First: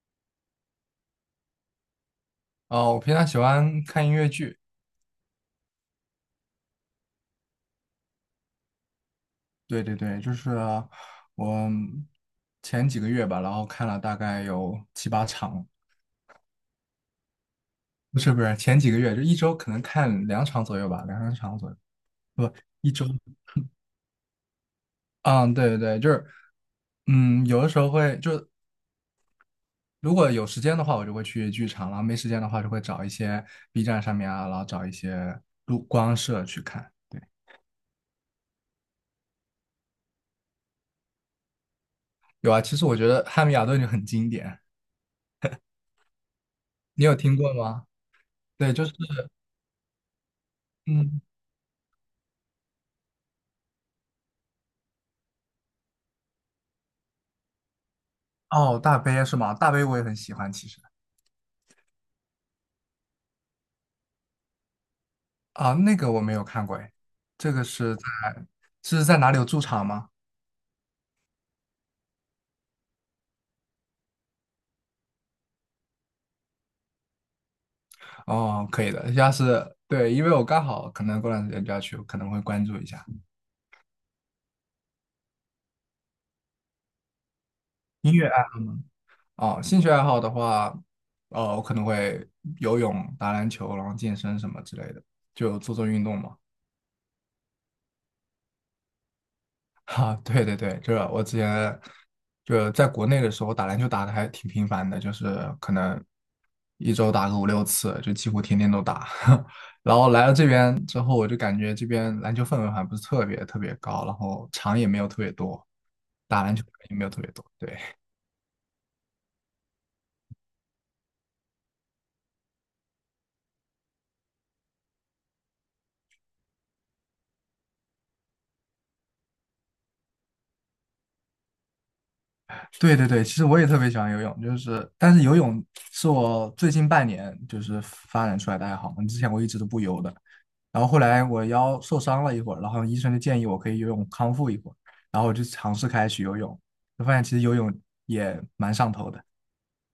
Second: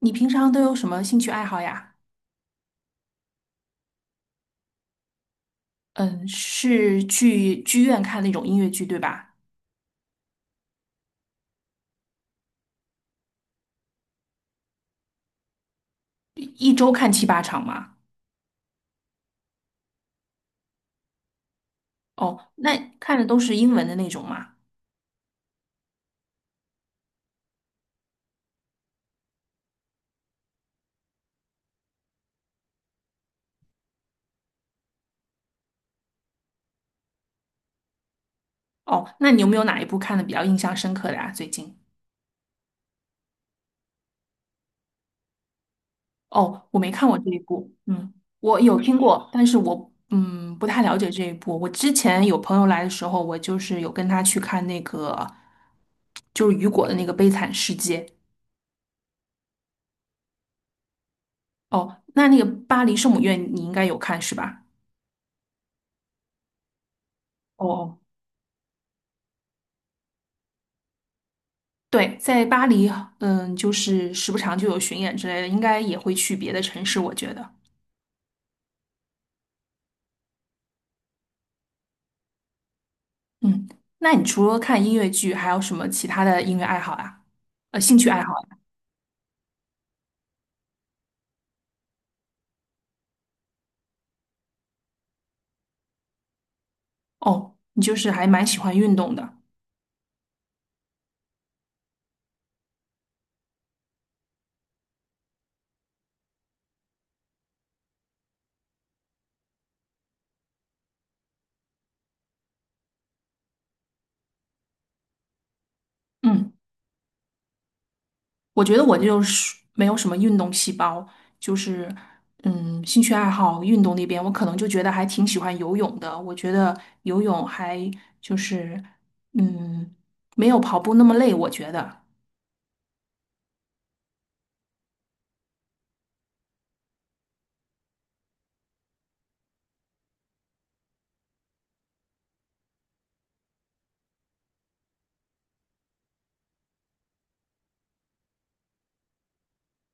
你平常都有什么兴趣爱好呀？哦，我平常喜欢看音乐剧，嗯，是去剧院看那种音乐剧，对吧？对对对，就是我前几个月吧，然后看了大概有七八场。一周看七八场吗？不是不是，前几个月就一周可能看两场左右吧，两三场左右。哦，不，那一周。看的都是英文的那种吗？嗯，对对对，就是有的时候会就是如果有时间的话，我就会去剧场，然后没时间的话就会找一些 B 站上面啊，然后找一些录光社去看。哦，那你有没有哪一部看的比较印象深刻的呀？最近？有啊，其实我觉得《汉密尔顿》就很经典，哦，我没你看有过这听一过部，吗？嗯，我对，有就是。听过，但是我不太了解嗯。这一部。我之前有朋友来的时候，我就是有跟他去看那个，就是雨果的那个《悲惨世界》。哦，大杯是吗？大杯我也很喜欢，其实。哦，那个巴黎圣母院你应该有看是吧？啊，那个我没有看过哎，这个哦是哦，在是在哪里有驻场吗？对，在巴黎，嗯，就是时不常就有巡演之类的，应该也会去别的城市，我觉得。哦，可以的，要是对，因为我刚好可能过段时间就要去，我可能会关注一下。嗯，那你除了看音乐剧，还有什么其他的音乐爱好呀？兴趣音爱乐好爱呀。哦，兴趣爱好的话，我可能会游泳、打篮球，然后健身什么之类的，就做做运动嘛。哦，你就是还蛮喜欢运动的。哈，对对对，这我之前就在国内的时候打篮球打的还挺频繁的，就是可能一周打个五六次，就几乎天天都打。然后来了这边之后，我就感觉这边篮球氛围还不是特别特别高，然后场也没有特别多，打嗯，篮球的人也没有特别多，对。我觉得我就是没有什么运动细胞，就是兴趣爱好运动那边，我可能就觉得还挺喜欢游泳的。我觉得游泳还就是嗯，没有跑步那么累，我觉得。对对对，其实我也特别喜欢游泳，就是但是游泳是我最近半年就是发展出来的爱好嘛，之前我一直都不游的，然后后来我腰受伤了一会儿，然后医生就建议我可以游泳康复一会儿，然后我就尝试开始去游泳，就发现其实游泳也蛮上头的。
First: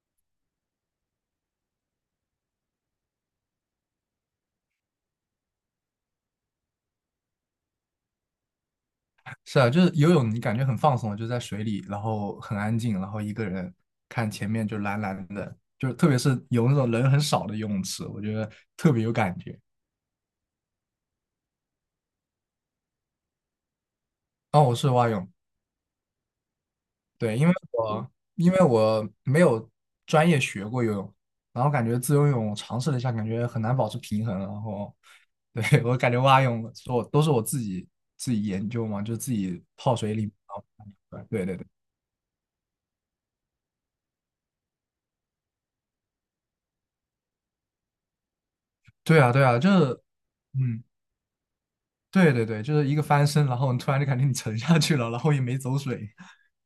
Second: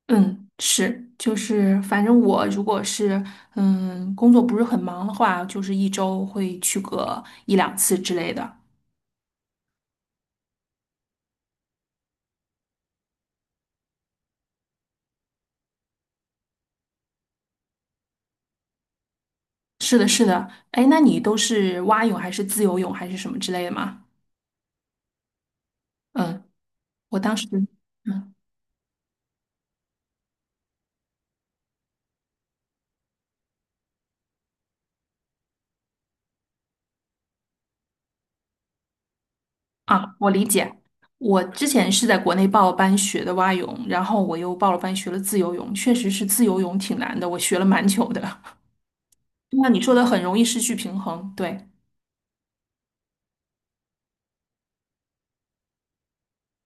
嗯，是，就是反正我如果是工作不是很忙的话，就是一周会去个一两次之类的。是啊，就是游泳你感觉很放松，就在水里，然后很安静，然后一个人看前面就蓝蓝的，就是特别是有那种人很少的游泳池，我觉得特别有感觉。是的，是的。哎，那你都是蛙泳还是自由泳还是什么之类的吗？哦，我是蛙泳。嗯，我当对，因时。为我嗯因为我没有专业学过游泳，然后感觉自由游泳尝试了一下，感觉很难保持平衡，然后对。 我感觉蛙泳都是我自己研究嘛，就自己泡水里，我然理后解。我对对之对，前是在国内报了班学的蛙泳，然后我又报了班学了自由泳，确实是自由泳挺难的，我学了蛮久的。对啊对 啊，那就你说是的很容易失去嗯平衡，对。对对对，就是一个翻身，然后你突然就感觉你沉下去了，然后也没走水，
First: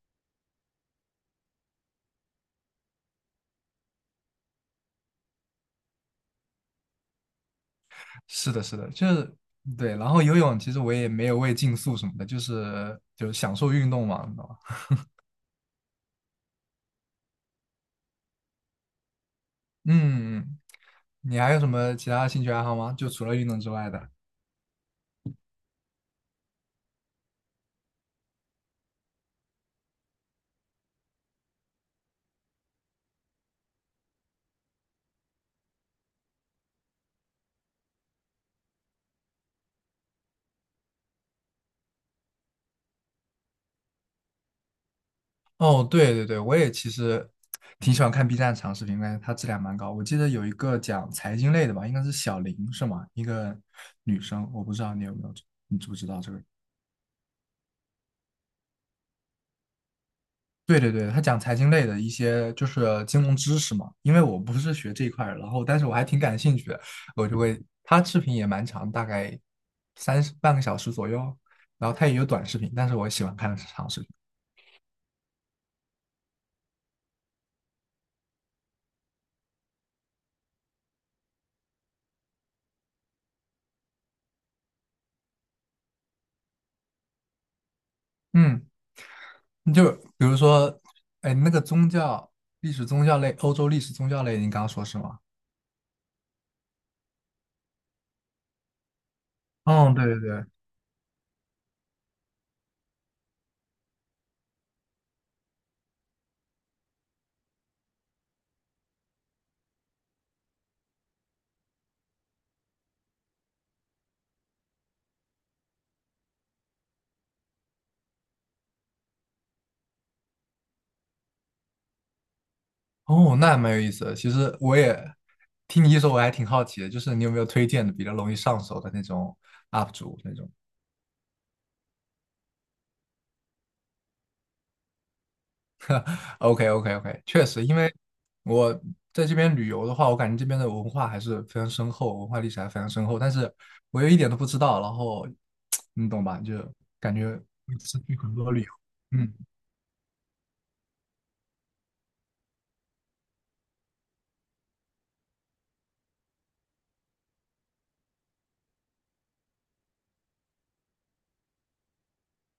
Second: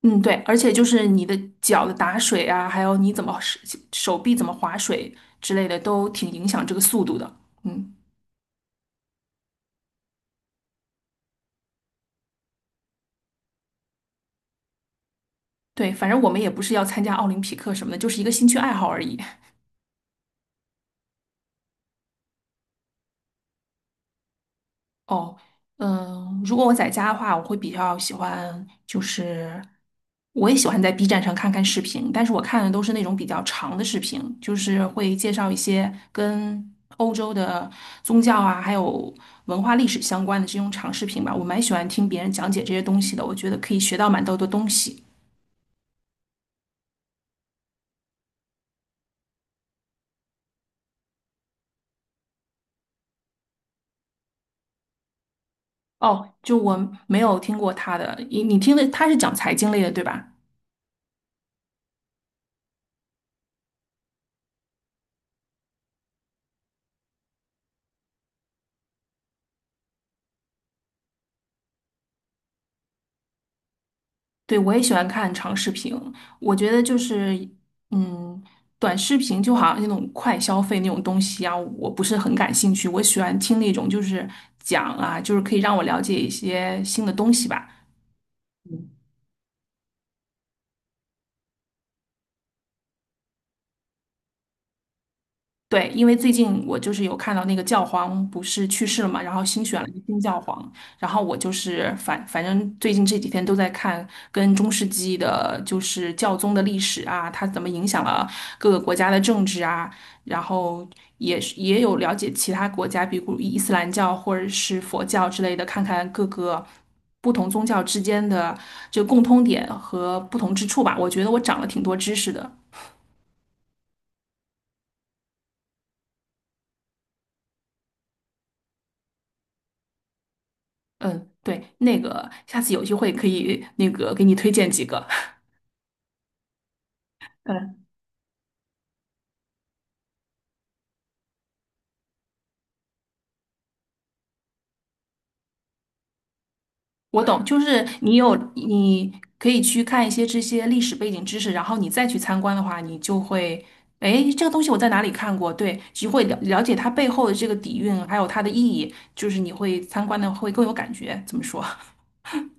嗯，对，而且就是你的脚的打水啊，还有你怎么手臂怎么划水之类的，都挺影响这个速度的。嗯，是的，是的，就是对。然后游泳其实我也没有为竞速什么的，就是享受运动嘛。对，反正我们也不是要参加奥林匹克什么的，就是一个兴趣爱好而已。嗯，你还有什么其他兴趣爱好吗？就除了运动之外的？哦，嗯，如果我在家的话，我会比较喜欢，就是我也喜欢在 B 站上看看视频，但是我看的都是那种比较长的视频，就是会介绍一些跟欧洲的宗教啊，还有文化历史相关的这种长视频吧。我蛮喜欢听别人讲解这些东西的，我觉得可以学到蛮多的东西。哦，对对对，我也其实挺喜欢看 B 站长视频，感觉它质量蛮高。我记得有一个讲财经类的吧，应该是小林是吗？一个女生，我不知道你有没有，你知不知道这哦，个人。就我没有听过他的，你听的他是讲财经类的，对吧？对对对，他讲财经类的一些就是金融知识嘛，因为我不是学这一块儿，然后但是我还挺感兴趣的，我就会，他视频也蛮长，大概三十半个小时左右，然后他也有短视频，但是我喜欢看长视频。对，我也喜欢看长视频，我觉得就是，嗯，短视频就好像那种快消费那种东西啊，我不是很感兴趣。我喜欢听那种就是讲啊，就是可以让我了解一些新的东西吧。嗯。你就比如说，哎，那个宗教历史宗教类，欧洲历史宗教类，你刚刚说是吗？对，因为最近我就是有看到那个教皇不是去世了嘛，然后新选了一嗯，个对新对教对。皇，然后我就是反正最近这几天都在看跟中世纪的，就是教宗的历史啊，它怎么影响了各个国家的政治啊，然后也有了解其他国家，比如伊斯兰教或者是佛教之类的，看看各个不同宗教之间的这个共通点和不同之处吧。我觉得我长了挺多知识的。哦，那还蛮有意思的。其实我也听你一说，我还挺好奇的，就是你有没有推荐的比较容易上手的那种 UP 主那种嗯，对，那个下次有机会可以那个给你推荐几个。？OK OK OK，确实，因嗯，为我在这边旅游的话，我感觉这边的文化还是非常深厚，文化历史还非常深厚，但是我又一点都不知道，然后 你懂吧？就感我觉懂，就会是失你去很有多旅游。你嗯。可以去看一些这些历史背景知识，然后你再去参观的话，你就会，哎，这个东西我在哪里看过？对，就会了解它背后的这个底蕴，还有它的意义，就是你会参观的会更有感觉。怎么说？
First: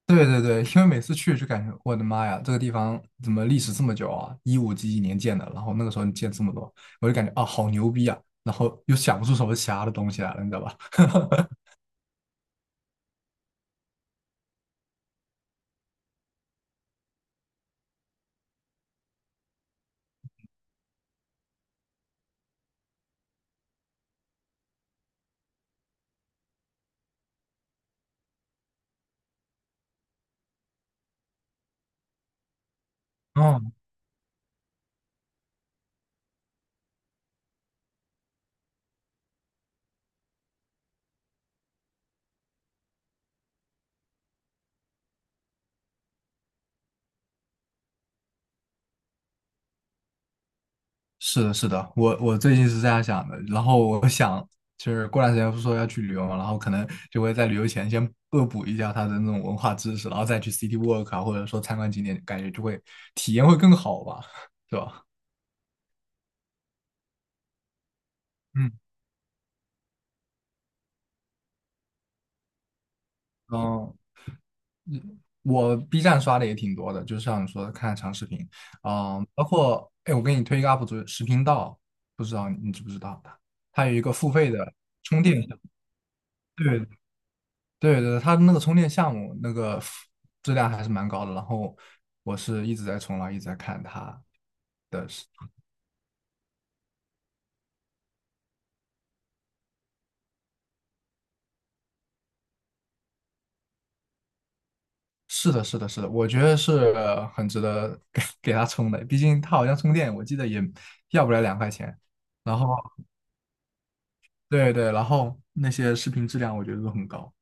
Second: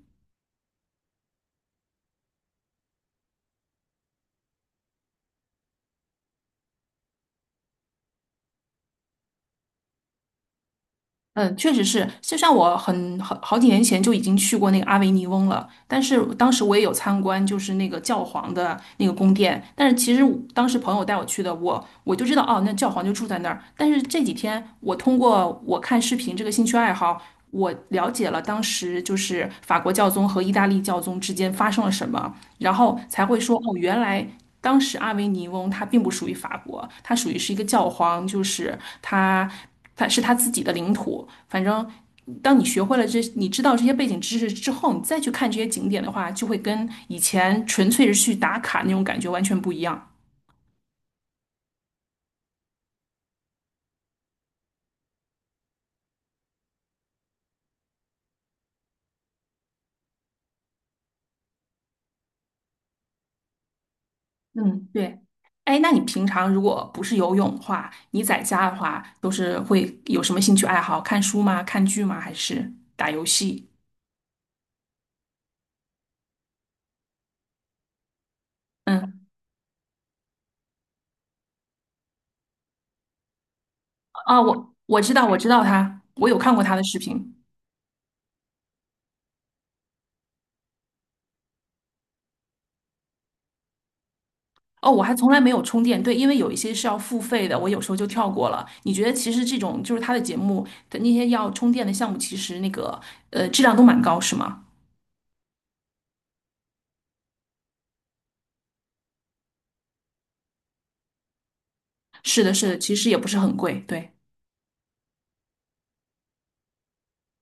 对对对，因为每次去就感觉我的妈呀，这个地方怎么历史这么久啊？一五几几年建的，然后那个时候建这么多，我就感觉啊好牛逼啊，然后又想不出什么其他的东西来了，你知道吧？嗯，确实是，就像我很好几年前就已经去过那个阿维尼翁了，但是当时我也有参观，就是那个教皇的那个宫殿。但是其实我当时朋友带我去的，我就知道哦，那教皇就住在那儿。但是这几天我通过我看视频这个兴趣爱好，我了解了当时就是法国教宗和意大利教宗之间发生了什么，然后才会说嗯，哦，原来当时阿维尼翁它并不属于法国，它属于是一个教皇，就是他是他自己的领土。反正当你学会了这，你知道这些背景知识之后，你再去看这些景点的话，就会跟以前纯粹是去打卡那种感觉完全不一样。是的，是的，我最近是这样想的，然后我想就是过段时间不是说要去旅游嘛，然后可能就会在旅游前先恶补一下他的那种文化知识，然后再去 city walk 啊，或者说参观景点，感觉就会体验会更好吧，是嗯，吧？对。哎，那你平常如果不是游泳的话，你在家嗯。的话都是会有什么兴趣爱好？看书吗？看剧吗？还是打游戏？哦，我 B 站刷的也挺多的，就是像你说的看长视频。嗯，嗯，包括哎，我给你推一个 UP 主，食频道，不知道你知不知道他？他有一个付啊，费的我知充道，电我知项道目，他，我有看过他对的视频。对对，他那个充电项目那个质量还是蛮高的。然后我是一直在冲浪，一直在看他哦，我的还视，从来没有充电，对，因为有一些是要付费的，我有时候就跳过了。你觉得其实这种就是他的节目的那些要充电的项目，其实那个质量都蛮高，是吗？是是的，是的，是的，我觉得是很值得给他充的，毕竟他好像充电，我记得也要不了2块钱。是的，然是后的，其实也不是很贵，对对对，然后那些视频质量我觉得都很高。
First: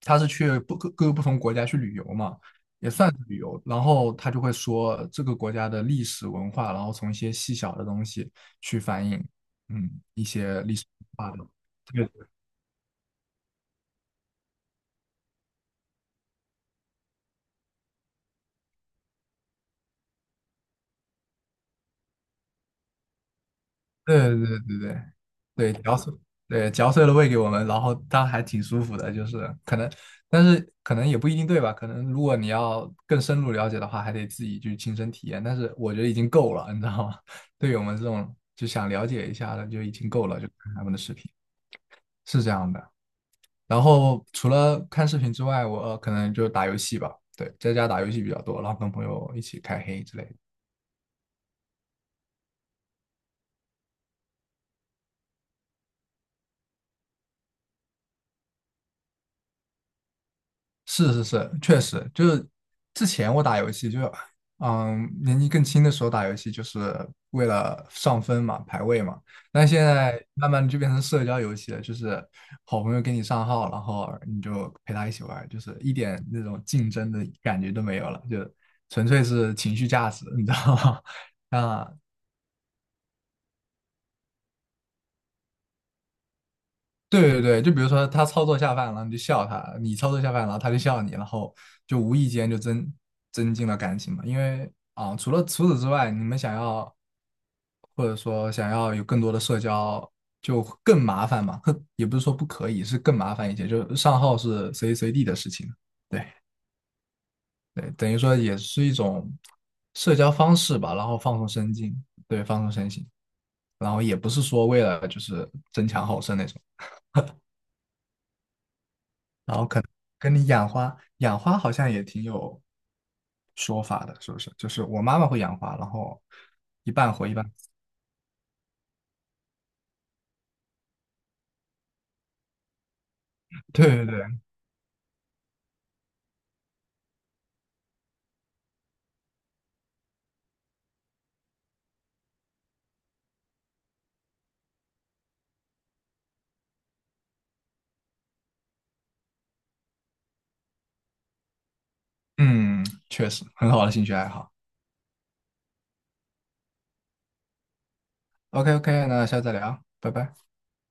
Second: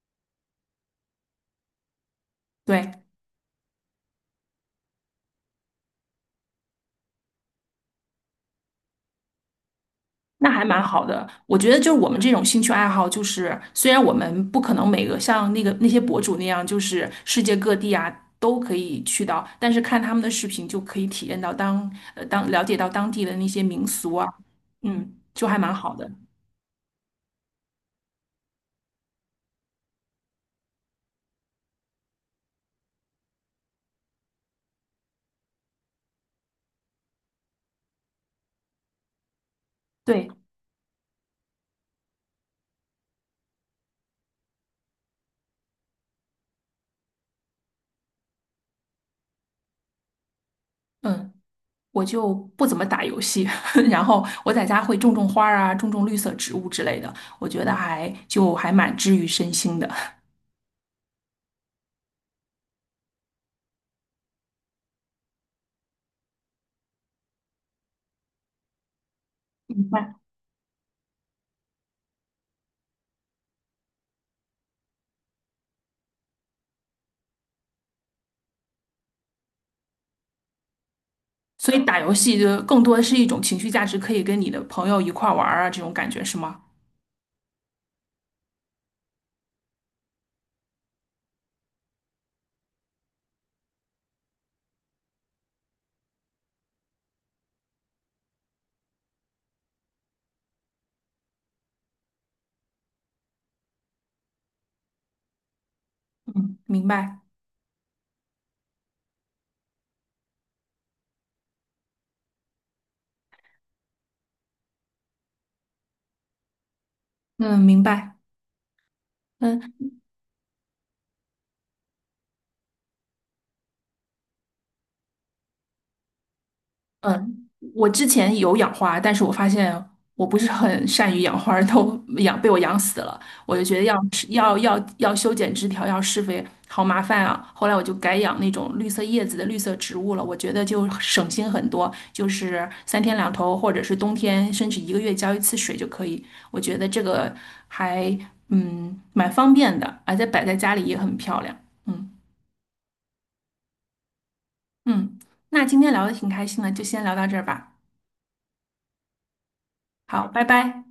他是去不各各个不同国家去旅游嘛，也对，算是旅游。然后他就会说这个国家的历史文化，然后从一些细小的东西去反映，一那些还历蛮史好的。文化的。我觉得就是我们这种兴趣爱好，就是虽然我们不可能每个像那些博主那样，就是世界各地啊都可以去到，但是看他们的视频就可以体验到当呃当了解到当地的那些民俗对啊，对对对嗯，就还蛮对，对，好嚼的。碎，对，嚼碎了喂给我们，然后当然还挺舒服的，就是可能，但是可能也不一定对吧？可能如果你要更深入了解的话，还得自己去亲身体验。但是我觉得已经够了，你知道吗？对于我们这种就想了解一下的，就已经够对，了，就看他们的视频是这样的。然后除了看视频之外，我可能就打游戏吧，对，在家打游戏比较多，然后跟朋友一起开黑之类的。嗯。我就不怎么打游戏，然后我在家会种种花儿啊，种种绿色植物之类的，我觉得还蛮治愈身心的。是是是，确实就是之前我打游戏就是，年纪更轻的时候打游戏就是为了上分嘛，排位嘛。但现明白。在慢慢的就变成社交游戏了，就是好朋友给你上号，然后你就陪他一起玩儿就是一点那种竞争的感觉都没有了，就纯粹是情绪价值，你知道吗？所以啊，打游戏就更多的是一种情绪价值，可以跟你的朋友一块儿玩儿啊，这种感觉是吗？对对对，就比如说他操作下饭了，你就笑他；你操作下饭了，他就笑你，然后就无意间就增进了感情嘛。因为啊，除此之外，你们想要或者说想要有更多的社交，就更麻烦嘛。哼也不是说不可以，是更麻烦一些。就是上号是随时随地的事情，对嗯，明白。对，等于说也是一种社交方式吧，然后放松身心，对，放松身心，然后也不是说为了就是争强好胜那种。嗯，明白。然后可嗯。能跟你养花，养花好像也挺有说法的，是不是？就是我妈妈会养花，然后一半活一半嗯，死。 我之前有养花，但是我发现我不是很善于养花儿，都 养被我养死了。我就 觉得对要对对，要要要修剪枝条，要施肥，好麻烦啊。后来我就改养那种绿色叶子的绿色植物了，我觉得就省心很多，就是三天两头，或者是冬天，甚至一个月浇一次水就可以。我觉得这个还蛮方便的，而且摆在家里也很漂亮。嗯嗯，确实很好的兴趣爱好。嗯，那今天聊的挺开心的，就先聊到这儿吧。OK OK，那下次再聊，拜好，拜。拜拜。